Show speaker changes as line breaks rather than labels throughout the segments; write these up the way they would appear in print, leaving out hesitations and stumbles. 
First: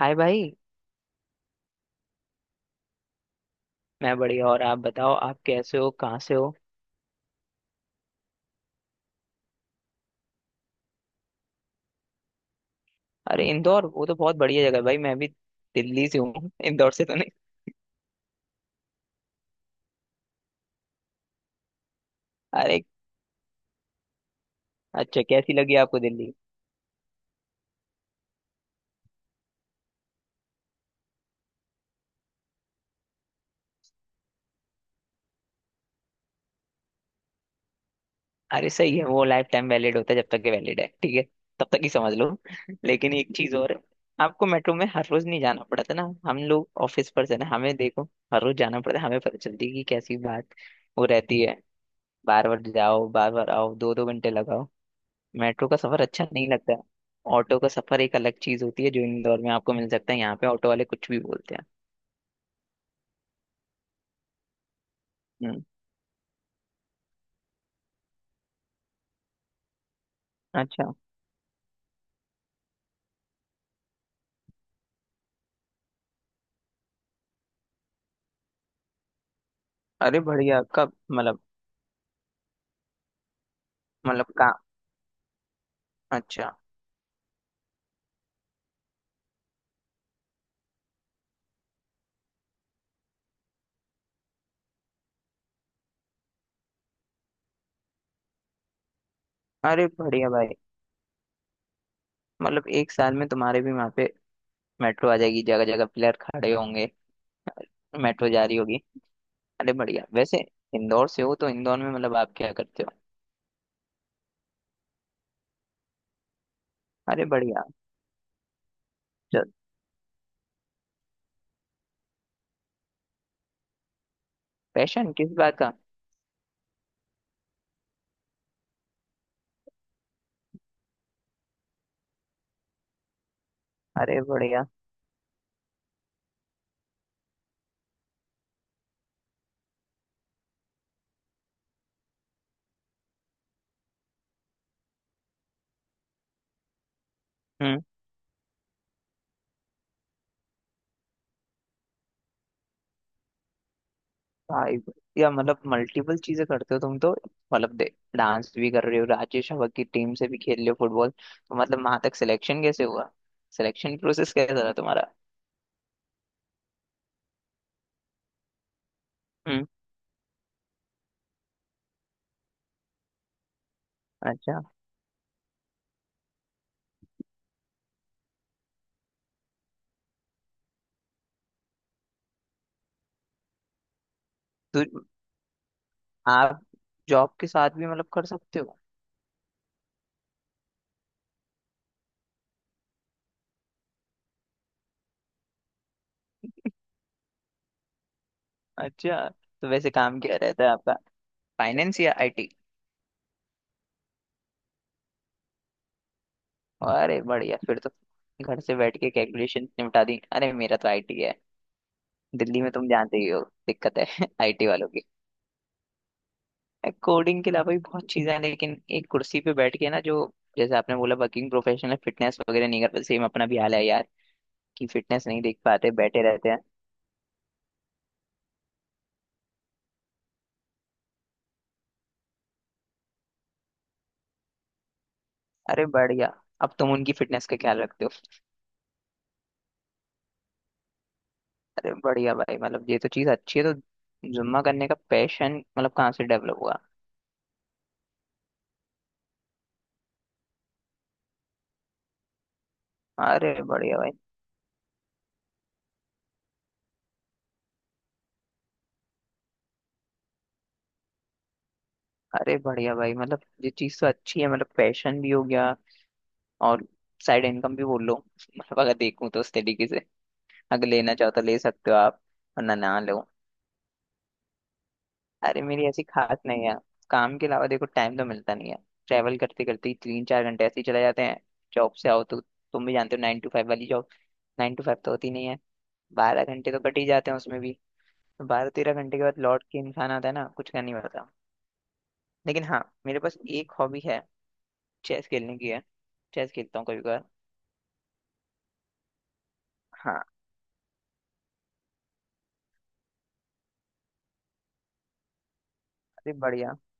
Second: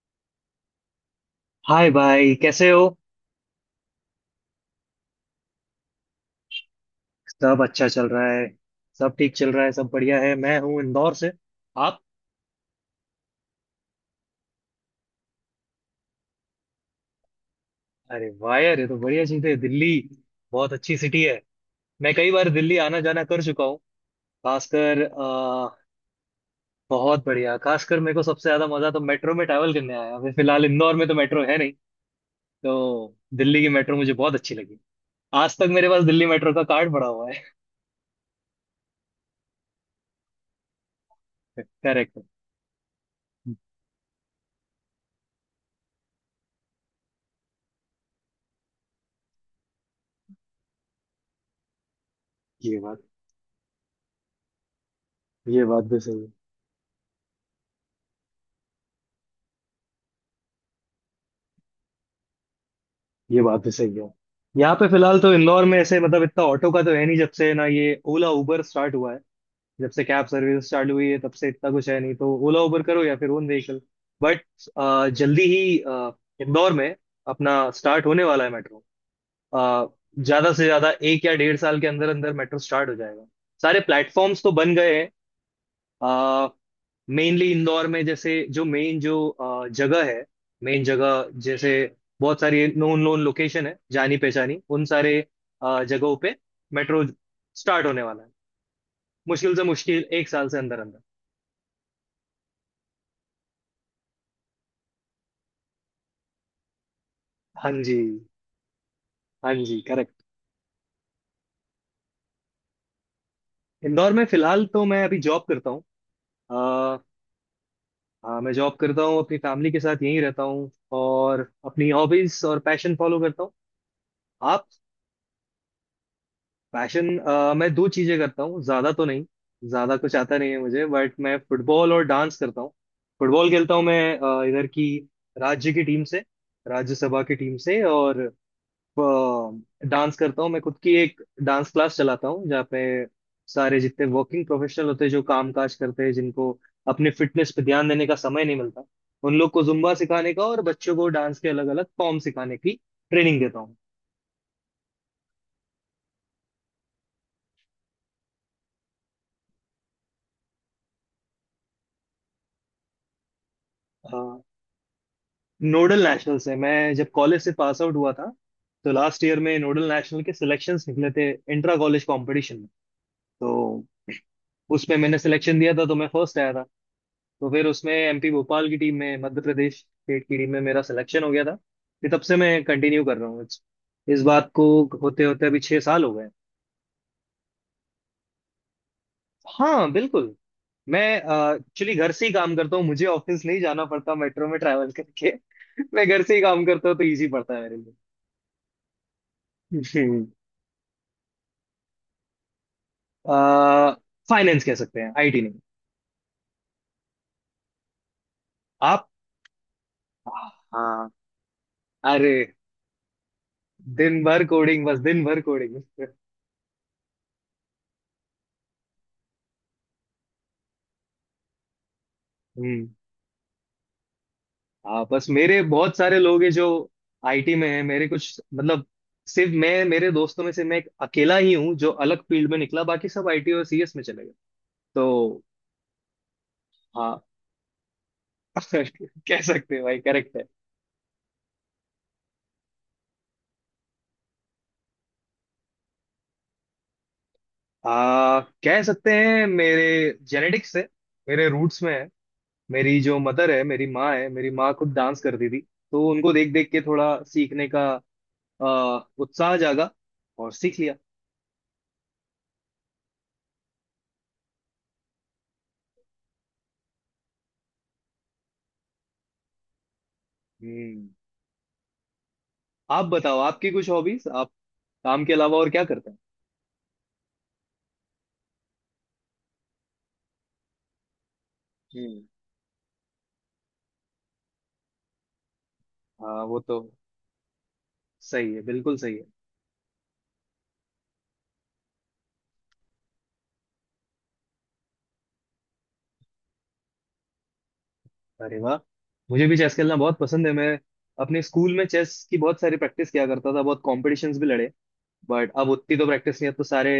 हाय भाई।
हाय भाई कैसे हो?
मैं बढ़िया, और आप बताओ, आप कैसे हो, कहाँ से हो?
सब अच्छा चल रहा है। सब ठीक चल रहा है। सब बढ़िया है। मैं हूँ इंदौर से। आप?
अरे इंदौर! वो तो बहुत बढ़िया जगह है भाई। मैं भी दिल्ली से हूँ इंदौर से तो नहीं।
अरे वाह यार, ये तो बढ़िया चीज है। दिल्ली बहुत अच्छी सिटी है। मैं कई बार दिल्ली
अरे
आना जाना कर चुका हूँ। खासकर
अच्छा, कैसी लगी आपको दिल्ली?
बहुत बढ़िया। खासकर मेरे को सबसे ज्यादा मजा तो मेट्रो में ट्रैवल करने आया। अभी फिलहाल इंदौर में तो मेट्रो है नहीं, तो दिल्ली की मेट्रो मुझे बहुत अच्छी लगी। आज तक मेरे पास दिल्ली मेट्रो का कार्ड पड़ा हुआ है।
अरे सही है, वो लाइफ टाइम वैलिड होता है, जब तक ये वैलिड है ठीक है, तब तक ही समझ
करेक्ट।
लो। लेकिन एक चीज और है, आपको मेट्रो में हर रोज नहीं जाना पड़ता ना। हम लोग ऑफिस पर से ना, हमें देखो, हर रोज जाना पड़ता है, हमें पता चलती है कि कैसी बात वो रहती है। बार बार
ये बात।
जाओ, बार बार आओ, दो दो घंटे लगाओ,
ये
मेट्रो का
बात भी
सफर
सही
अच्छा
है।
नहीं लगता है। ऑटो का सफर एक अलग चीज होती है, जो इंदौर में आपको मिल सकता है, यहाँ पे ऑटो वाले कुछ भी बोलते हैं।
ये बात भी सही है। यहाँ पे फिलहाल तो
हम्म।
इंदौर में ऐसे मतलब इतना ऑटो का तो है नहीं, जब से ना ये ओला उबर स्टार्ट हुआ है। जब से कैब सर्विस
अच्छा।
चालू हुई है तब से इतना कुछ है नहीं, तो ओला उबर करो या फिर ओन व्हीकल। बट जल्दी ही इंदौर में अपना स्टार्ट होने वाला है मेट्रो।
अरे
ज्यादा
बढ़िया,
से ज्यादा
कब
एक या
मतलब?
डेढ़ साल के अंदर अंदर मेट्रो स्टार्ट हो जाएगा। सारे
मतलब
प्लेटफॉर्म्स तो
का?
बन गए हैं।
अच्छा।
मेनली इंदौर में, जैसे जो मेन, जो जगह है, मेन जगह जैसे बहुत सारी नोन नोन लोकेशन है, जानी पहचानी, उन सारे जगहों पे मेट्रो स्टार्ट होने वाला है। मुश्किल से
अरे
मुश्किल एक
बढ़िया
साल
भाई,
से अंदर अंदर।
मतलब एक साल में तुम्हारे भी वहाँ पे मेट्रो आ जाएगी, जगह जगह पिलर खड़े होंगे,
हाँ जी।
मेट्रो जा रही होगी।
हाँ
अरे
जी,
बढ़िया।
करेक्ट।
वैसे इंदौर से हो तो इंदौर में मतलब आप क्या करते हो?
इंदौर में फिलहाल तो मैं अभी जॉब करता हूँ। अ,
अरे बढ़िया।
हाँ, मैं जॉब करता हूँ, अपनी
चल।
फैमिली के साथ यहीं रहता हूँ। और अपनी हॉबीज और पैशन फॉलो करता हूँ। आप?
पैशन किस बात का?
पैशन मैं दो चीजें करता हूँ, ज्यादा तो नहीं। ज्यादा कुछ आता नहीं है मुझे, बट मैं फुटबॉल और डांस करता हूँ। फुटबॉल खेलता हूँ मैं
अरे बढ़िया।
इधर की राज्य की टीम से, राज्यसभा की टीम से। और अ, डांस करता हूँ। मैं खुद की एक डांस क्लास चलाता हूँ जहाँ पे सारे जितने वर्किंग प्रोफेशनल होते हैं, जो काम काज करते हैं, जिनको अपने फिटनेस पे
हम्म।
ध्यान देने का समय नहीं मिलता, उन लोग को जुम्बा सिखाने का और बच्चों को डांस के अलग अलग फॉर्म सिखाने की ट्रेनिंग देता हूँ।
भाई, या मतलब मल्टीपल चीजें करते हो तुम तो, मतलब दे डांस भी कर रहे हो, राजेश हवा की टीम से भी खेल रहे हो फुटबॉल, तो मतलब वहां तक सिलेक्शन कैसे हुआ? सिलेक्शन प्रोसेस
Uh,
कैसा था तुम्हारा?
नोडल नेशनल से, मैं जब कॉलेज से पास आउट हुआ था तो लास्ट ईयर में
हम्म।
नोडल नेशनल के सिलेक्शंस निकले थे इंट्रा कॉलेज कंपटीशन में। तो
अच्छा,
उसमें मैंने सिलेक्शन दिया था तो मैं फर्स्ट आया था। तो फिर उसमें एमपी भोपाल की टीम में, मध्य प्रदेश स्टेट की टीम में मेरा सिलेक्शन हो गया था। फिर तब से मैं कंटिन्यू कर रहा हूँ इस बात को।
तो
होते होते अभी 6 साल हो गए।
आप जॉब के साथ भी मतलब कर सकते हो?
हाँ बिल्कुल। मैं एक्चुअली घर से ही काम करता हूँ, मुझे ऑफिस नहीं जाना पड़ता मेट्रो में ट्रैवल करके। मैं घर से ही काम करता हूँ तो इजी पड़ता है मेरे
अच्छा, तो वैसे
लिए।
काम क्या रहता है आपका? फाइनेंस या आईटी?
फाइनेंस कह सकते हैं, आईटी नहीं।
अरे बढ़िया, फिर तो घर से बैठ
आप।
के कैलकुलेशन निपटा दी। अरे मेरा तो
हाँ।
आईटी है।
अरे।
दिल्ली में तुम जानते ही हो दिक्कत
दिन
है
भर
आईटी
कोडिंग,
वालों
बस
की।
दिन भर कोडिंग।
कोडिंग के अलावा भी बहुत चीजें हैं, लेकिन एक कुर्सी पे बैठ के ना, जो जैसे आपने बोला, वर्किंग प्रोफेशनल फिटनेस वगैरह नहीं
हम्म।
करते, सेम अपना भी हाल है यार, कि
हाँ बस,
फिटनेस नहीं देख
मेरे
पाते,
बहुत सारे
बैठे
लोग
रहते
हैं
हैं।
जो आईटी में हैं। मेरे कुछ मतलब, सिर्फ मैं, मेरे दोस्तों में से मैं एक अकेला ही हूँ जो अलग फील्ड में निकला, बाकी सब आईटी और सीएस में चले गए। तो।
अरे बढ़िया, अब तुम उनकी
हाँ
फिटनेस का ख्याल रखते हो।
कह सकते हैं भाई, करेक्ट है।
अरे बढ़िया भाई, मतलब ये तो चीज अच्छी है, तो जुम्मा करने का पैशन मतलब कहाँ से डेवलप हुआ?
कह सकते हैं मेरे जेनेटिक्स है, मेरे रूट्स में है। मेरी जो मदर
अरे
है, मेरी
बढ़िया भाई।
माँ है, मेरी माँ खुद डांस करती थी। तो उनको देख देख के थोड़ा सीखने का अ, उत्साह जागा और सीख लिया।
अरे बढ़िया भाई, मतलब ये चीज तो अच्छी है, मतलब पैशन भी हो गया, और साइड इनकम भी बोल लो, मतलब अगर देखूं तो उस तरीके से, अगर
हम्म।
लेना चाहो तो ले सकते हो आप, वरना ना
आप
लो।
बताओ, आपकी कुछ हॉबीज, आप काम के अलावा
अरे
और क्या
मेरी ऐसी
करते हैं?
खास नहीं है, काम के अलावा देखो टाइम तो मिलता नहीं है, ट्रैवल करते करते ही 3-4 घंटे ऐसे ही चले जाते हैं। जॉब से
हम्म।
आओ, तो तुम भी जानते हो 9 to 5 वाली जॉब, 9 to 5 तो होती नहीं है,
हाँ
बारह
वो
घंटे तो
तो
कट ही जाते हैं उसमें भी। तो
सही है,
बारह
बिल्कुल
तेरह
सही
घंटे के
है।
बाद लौट के इंसान आता है ना, कुछ करने नहीं पड़ता। लेकिन हाँ, मेरे पास एक हॉबी है, चेस खेलने की है, चेस खेलता हूँ कभी कभार।
अरे वाह, मुझे भी चेस खेलना बहुत
हाँ।
पसंद है। मैं अपने स्कूल में चेस की बहुत सारी प्रैक्टिस किया करता था, बहुत कॉम्पिटिशन्स भी लड़े। बट अब उतनी तो
अरे
प्रैक्टिस नहीं है तो
बढ़िया।
सारे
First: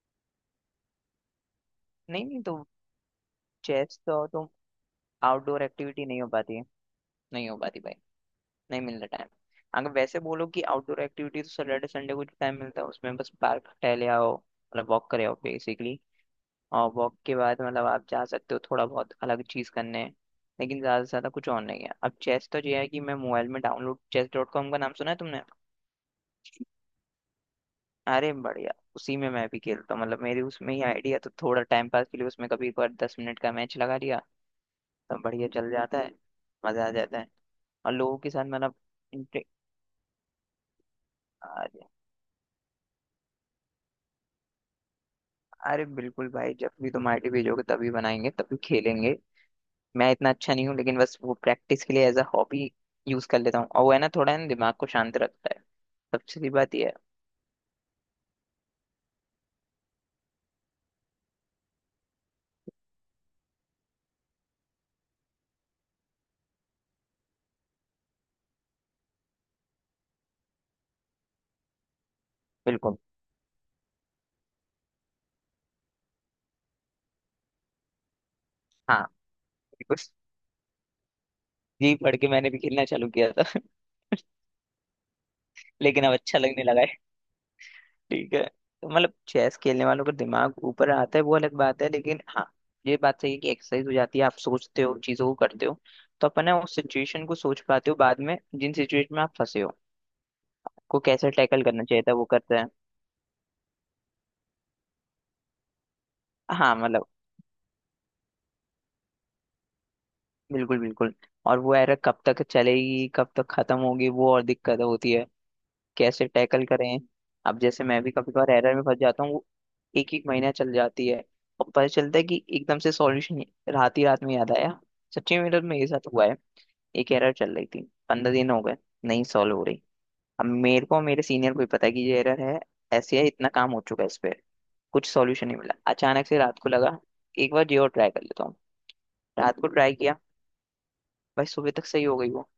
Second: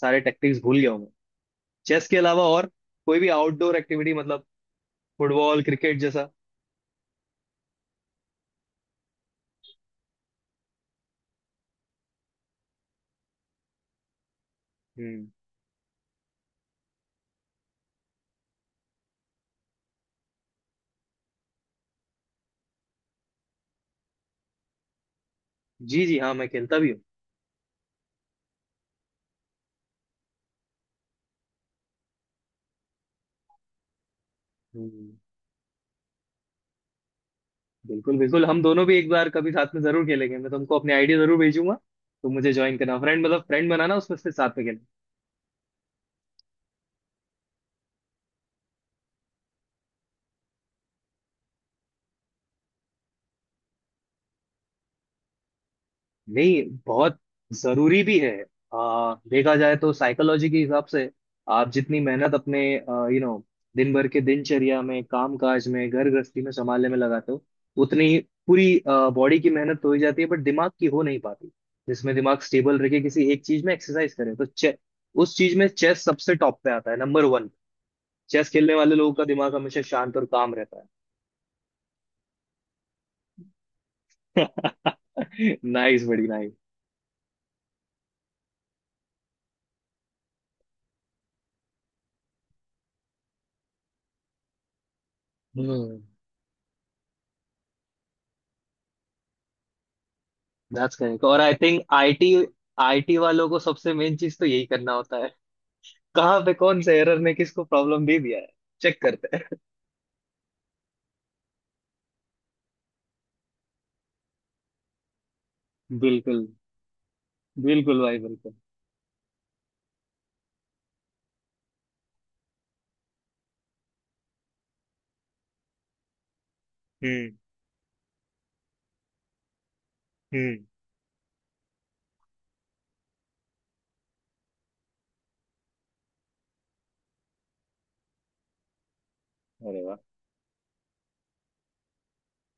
सारे टैक्टिक्स भूल गया हूँ मैं। चेस के
नहीं नहीं
अलावा,
तो,
और कोई भी आउटडोर
चेस
एक्टिविटी
तो
मतलब,
तुम, आउटडोर
फुटबॉल क्रिकेट
एक्टिविटी नहीं हो
जैसा?
पाती है, नहीं हो पाती भाई, नहीं मिल रहा टाइम। अगर वैसे बोलो कि आउटडोर एक्टिविटी, तो सैटरडे संडे को जो टाइम मिलता है उसमें बस पार्क टहले आओ, मतलब वॉक करे
हम्म।
आओ बेसिकली। और वॉक के बाद मतलब आप जा सकते हो थोड़ा बहुत अलग चीज़ करने, लेकिन ज़्यादा से ज़्यादा कुछ और नहीं है। अब चेस तो ये है कि मैं मोबाइल में डाउनलोड, चेस डॉट कॉम का नाम सुना है तुमने?
जी जी, हाँ मैं खेलता भी हूँ।
अरे बढ़िया, उसी में मैं भी खेलता हूँ, मतलब मेरी उसमें ही आइडिया, तो थोड़ा टाइम पास के लिए उसमें कभी एक बार 10 मिनट का मैच लगा लिया,
हम्म।
तो बढ़िया चल जाता है, मज़ा आ जाता है, और
बिल्कुल,
लोगों के
बिल्कुल,
साथ।
हम दोनों भी एक बार कभी साथ में जरूर खेलेंगे, मैं तुमको अपने आइडिया जरूर भेजूंगा।
मतलब।
तुम मुझे ज्वाइन करना, फ्रेंड मतलब फ्रेंड बनाना उसमें से, साथ में।
अरे बिल्कुल भाई, जब भी तुम आईटी भेजोगे तभी बनाएंगे, तभी खेलेंगे। मैं इतना अच्छा नहीं हूँ, लेकिन बस वो प्रैक्टिस के लिए एज अ हॉबी यूज कर लेता हूँ, और वो है ना, थोड़ा है ना, दिमाग को शांत रखता है, सबसे बड़ी
नहीं,
बात ये है।
बहुत जरूरी भी है। देखा जाए तो साइकोलॉजी के हिसाब से, आप जितनी मेहनत अपने, यू नो, दिन भर के दिनचर्या में, काम काज में, घर गृहस्थी में संभालने में लगाते हो, उतनी पूरी बॉडी की मेहनत तो हो ही जाती है, बट दिमाग की हो नहीं पाती। जिसमें दिमाग स्टेबल
बिल्कुल।
रखे किसी एक चीज में एक्सरसाइज करे, तो उस चीज में चेस सबसे टॉप पे आता है, नंबर वन। चेस खेलने वाले
हाँ
लोगों का दिमाग हमेशा
बिल्कुल।
शांत और काम रहता
जी पढ़ के मैंने भी खेलना चालू किया था
है। नाइस,
लेकिन अब
बड़ी
अच्छा लगने लगा है। ठीक है। तो मतलब चेस खेलने वालों का दिमाग ऊपर आता है वो अलग बात है, लेकिन हाँ, ये बात सही है कि एक्सरसाइज हो जाती है, आप सोचते हो, चीजों को करते हो,
नाइस।
तो अपन ना उस सिचुएशन को सोच पाते हो बाद में, जिन सिचुएशन में आप फंसे हो
दैट्स
को
करेक्ट।
कैसे
और आई
टैकल
थिंक
करना चाहिए था, वो
आईटी,
करते हैं।
आईटी वालों को सबसे मेन चीज तो यही करना होता है। कहाँ पे
हाँ
कौन से
मतलब।
एरर ने किसको प्रॉब्लम दे दिया है, चेक करते हैं।
बिल्कुल बिल्कुल। और वो एरा कब तक चलेगी, कब तक खत्म होगी वो, और दिक्कत होती है कैसे
बिल्कुल।
टैकल करें। अब जैसे
बिल्कुल
मैं भी
भाई,
कभी कभार
बिल्कुल।
एरर में फंस जाता हूँ, वो एक एक महीना चल जाती है, और पता चलता है कि एकदम से सॉल्यूशन रात ही रात में याद आया। सच्ची में मेरे में ये साथ हुआ है, एक एरर
हम्म।
चल रही थी, 15 दिन हो गए, नहीं सॉल्व हो रही। अब
हम्म।
मेरे को, मेरे सीनियर को ही पता है कि ये एरर है, ऐसे है, इतना काम हो चुका है इस पे, कुछ सॉल्यूशन नहीं मिला। अचानक से रात को लगा, एक बार ये और ट्राई कर लेता हूँ, रात को
अरे
ट्राई
वाह,
किया, भाई सुबह तक सही हो गई वो।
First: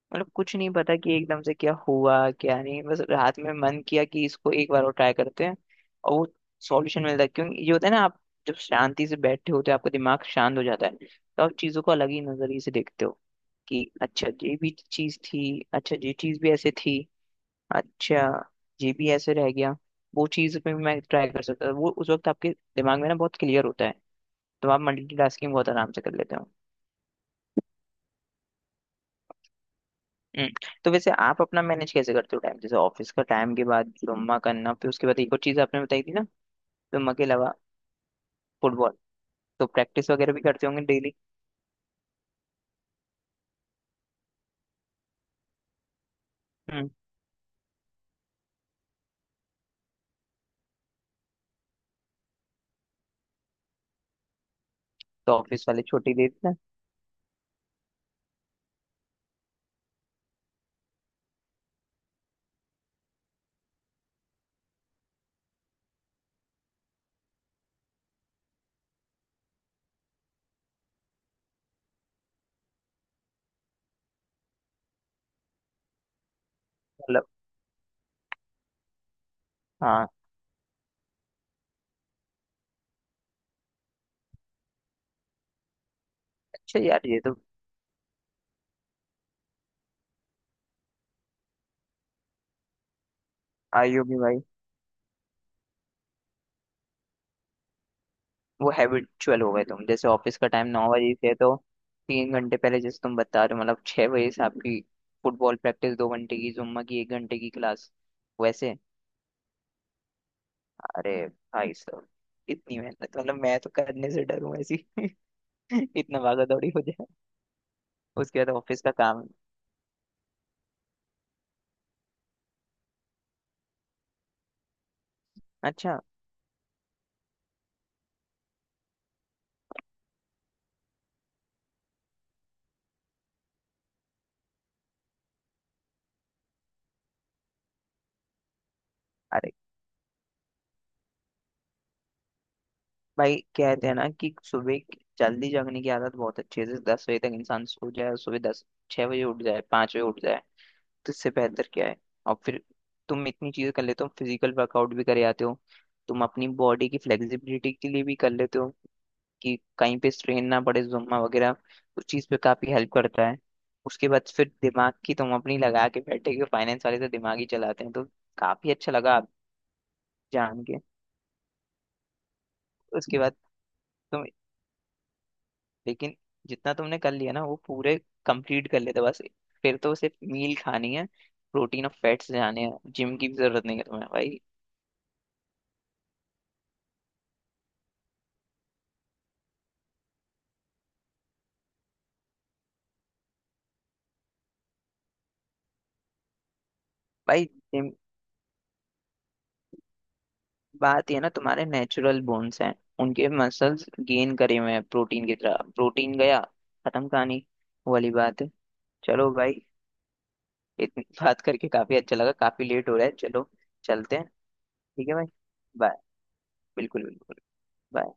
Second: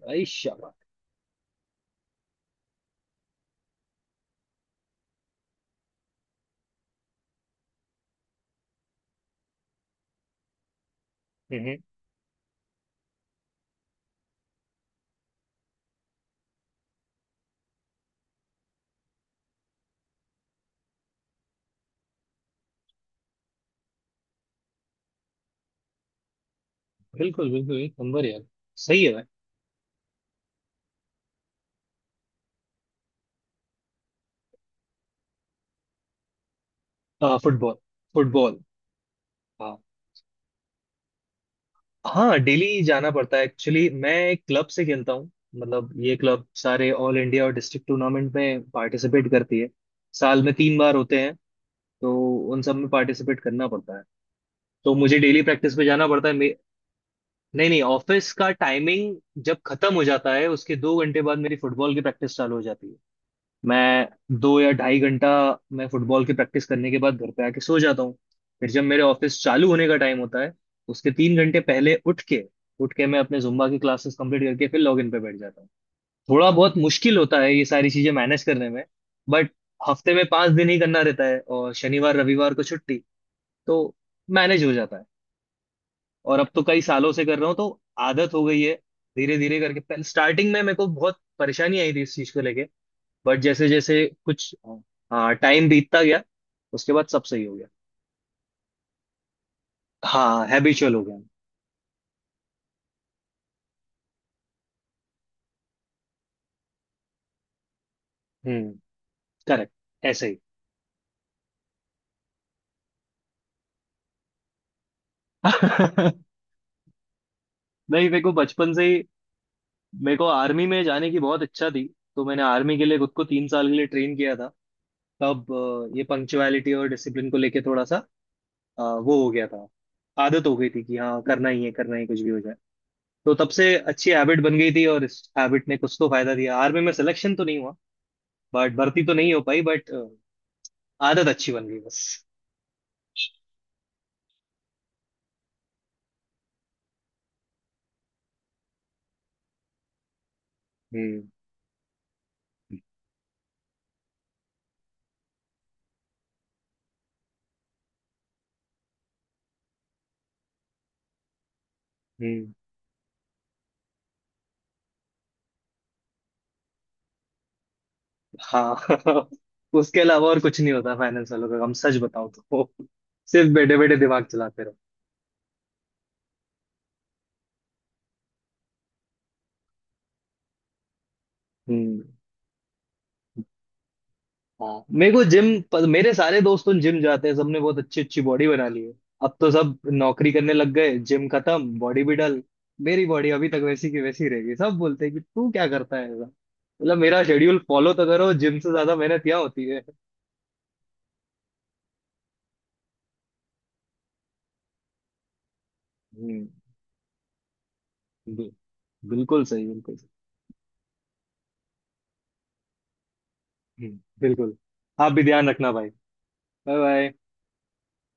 भाई
मतलब कुछ नहीं
शाबाश।
पता कि एकदम से क्या हुआ क्या नहीं, बस रात में मन किया कि इसको एक बार और ट्राई करते हैं, और वो सॉल्यूशन मिलता है। क्योंकि ये होता है ना, आप जब शांति से बैठे होते हो, आपका दिमाग शांत हो जाता है, तो आप
हम्म।
चीज़ों को अलग ही नजरिए से देखते हो, कि अच्छा ये भी चीज़ थी, अच्छा ये चीज़ भी ऐसे थी, अच्छा ये भी ऐसे रह गया, वो चीज़ पे भी मैं ट्राई कर सकता था। वो उस वक्त आपके दिमाग में ना बहुत क्लियर होता है, तो आप मल्टीटास्किंग बहुत आराम से कर लेते हो।
बिल्कुल बिल्कुल, एक नंबर यार। सही है भाई।
हम्म, तो वैसे आप अपना मैनेज कैसे करते हो टाइम, जैसे ऑफिस का टाइम के बाद जुम्मा करना, फिर उसके बाद एक और चीज आपने बताई थी ना, जुम्मा के
हाँ
अलावा?
फुटबॉल। फुटबॉल।
फुटबॉल। तो प्रैक्टिस वगैरह भी करते होंगे डेली?
हाँ डेली जाना पड़ता है, एक्चुअली मैं एक क्लब से खेलता हूँ। मतलब ये क्लब
हम्म।
सारे ऑल इंडिया और डिस्ट्रिक्ट टूर्नामेंट में पार्टिसिपेट करती है। साल में 3 बार होते हैं, तो उन सब में पार्टिसिपेट करना पड़ता है। तो मुझे
तो
डेली
ऑफिस
प्रैक्टिस
वाले
पे जाना
छुट्टी
पड़ता
दे
है
देते हैं?
नहीं नहीं, ऑफिस का टाइमिंग जब खत्म हो जाता है उसके 2 घंटे बाद मेरी फुटबॉल की प्रैक्टिस चालू हो जाती है। मैं दो या ढाई घंटा, मैं फुटबॉल की प्रैक्टिस करने के बाद घर पे आके सो जाता हूँ। फिर जब मेरे ऑफिस चालू होने का टाइम होता है उसके 3 घंटे पहले उठ के, उठ के मैं अपने जुम्बा की क्लासेस कंप्लीट करके फिर लॉगिन पे बैठ जाता हूँ। थोड़ा बहुत मुश्किल
मतलब।
होता है ये सारी चीजें मैनेज करने में, बट
हाँ।
हफ्ते में 5 दिन ही करना रहता है और शनिवार रविवार को छुट्टी, तो मैनेज हो जाता है। और अब तो
अच्छा
कई
यार,
सालों
ये
से
तो
कर रहा हूँ तो आदत हो गई है। धीरे धीरे करके, स्टार्टिंग में मेरे को बहुत परेशानी आई थी इस चीज को लेके, बट जैसे
आई
जैसे
होगी भाई।
कुछ, हाँ, टाइम बीतता गया उसके बाद सब सही हो गया।
वो हैबिचुअल हो गए तुम, जैसे ऑफिस
हाँ
का टाइम नौ
हैबिचुअल हो
बजे
गया।
से है, तो 3 घंटे पहले जैसे तुम बता रहे हो, मतलब 6 बजे से आपकी फुटबॉल प्रैक्टिस, 2 घंटे की, जुम्मा की एक घंटे की क्लास।
हम्म,
वैसे।
करेक्ट, ऐसे ही।
अरे भाई साहब, इतनी मेहनत मतलब मैं तो करने से डरूं ऐसी इतना
नहीं,
भागा दौड़ी हो जाए,
मेरे को
उसके बाद
बचपन
ऑफिस
से
का
ही,
काम।
मेरे को आर्मी में जाने की बहुत इच्छा थी। तो मैंने आर्मी के लिए खुद को 3 साल के लिए ट्रेन किया था, तब
अच्छा।
ये पंक्चुअलिटी और डिसिप्लिन को लेके थोड़ा सा वो हो गया था। आदत हो गई थी कि हाँ करना ही है, करना ही, कुछ भी हो जाए। तो तब से अच्छी हैबिट बन गई थी, और इस हैबिट ने कुछ तो फायदा दिया। आर्मी में सिलेक्शन तो नहीं हुआ, बट भर्ती तो नहीं हो
अरे
पाई, बट आदत अच्छी बन गई बस।
भाई, कहते हैं ना कि जल्दी जगने की आदत बहुत अच्छी है, जैसे 10 बजे तक इंसान सो जाए और सुबह दस, 6 बजे उठ जाए, 5 बजे उठ जाए, तो
हम्म।
इससे बेहतर क्या है। और फिर तुम इतनी चीजें कर लेते हो, फिजिकल वर्कआउट भी करे आते हो, तुम अपनी बॉडी की फ्लेक्सिबिलिटी के लिए भी कर लेते हो कि कहीं पे स्ट्रेन ना पड़े, जुम्मा वगैरह उस चीज पे
हम्म।
काफी हेल्प करता है। उसके बाद फिर दिमाग की तुम अपनी लगा के बैठे हो, फाइनेंस वाले तो दिमाग ही चलाते हैं, तो काफी
हाँ
अच्छा लगा
उसके अलावा और कुछ
जान
नहीं
के।
होता फाइनेंस वालों का काम, सच बताऊं तो।
उसके बाद
सिर्फ बैठे बैठे
तुम,
दिमाग चलाते रहो।
लेकिन जितना तुमने कर लिया ना वो पूरे कंप्लीट कर लेते बस, फिर तो सिर्फ मील खानी है, प्रोटीन और
हम्म।
फैट्स जाने हैं, जिम की भी जरूरत नहीं है तुम्हें भाई।
हाँ, मेरे को जिम, मेरे सारे दोस्तों जिम जाते हैं, सबने बहुत अच्छी अच्छी बॉडी बना ली है। अब तो सब नौकरी करने लग गए, जिम खत्म, बॉडी भी डल। मेरी बॉडी अभी तक वैसी की वैसी रहेगी। सब बोलते हैं कि तू क्या करता है ऐसा, मतलब मेरा
भाई
शेड्यूल
जिम,
फॉलो तो करो, जिम से ज्यादा मेहनत यहाँ होती है।
बात ये है ना, तुम्हारे नेचुरल बोन्स हैं, उनके मसल्स गेन करे हुए हैं, प्रोटीन की तरह प्रोटीन गया,
हम्म।
खत्म कहानी। वो वाली बात
बि-
है। चलो
बिल्कुल
भाई,
सही, बिल्कुल।
इतनी बात करके काफी अच्छा लगा, काफी लेट हो रहा है, चलो चलते हैं।
बिल्कुल।
ठीक
आप
है
भी
भाई,
ध्यान रखना भाई।
बाय।
बाय।
बिल्कुल
बाय।
बिल्कुल। bye।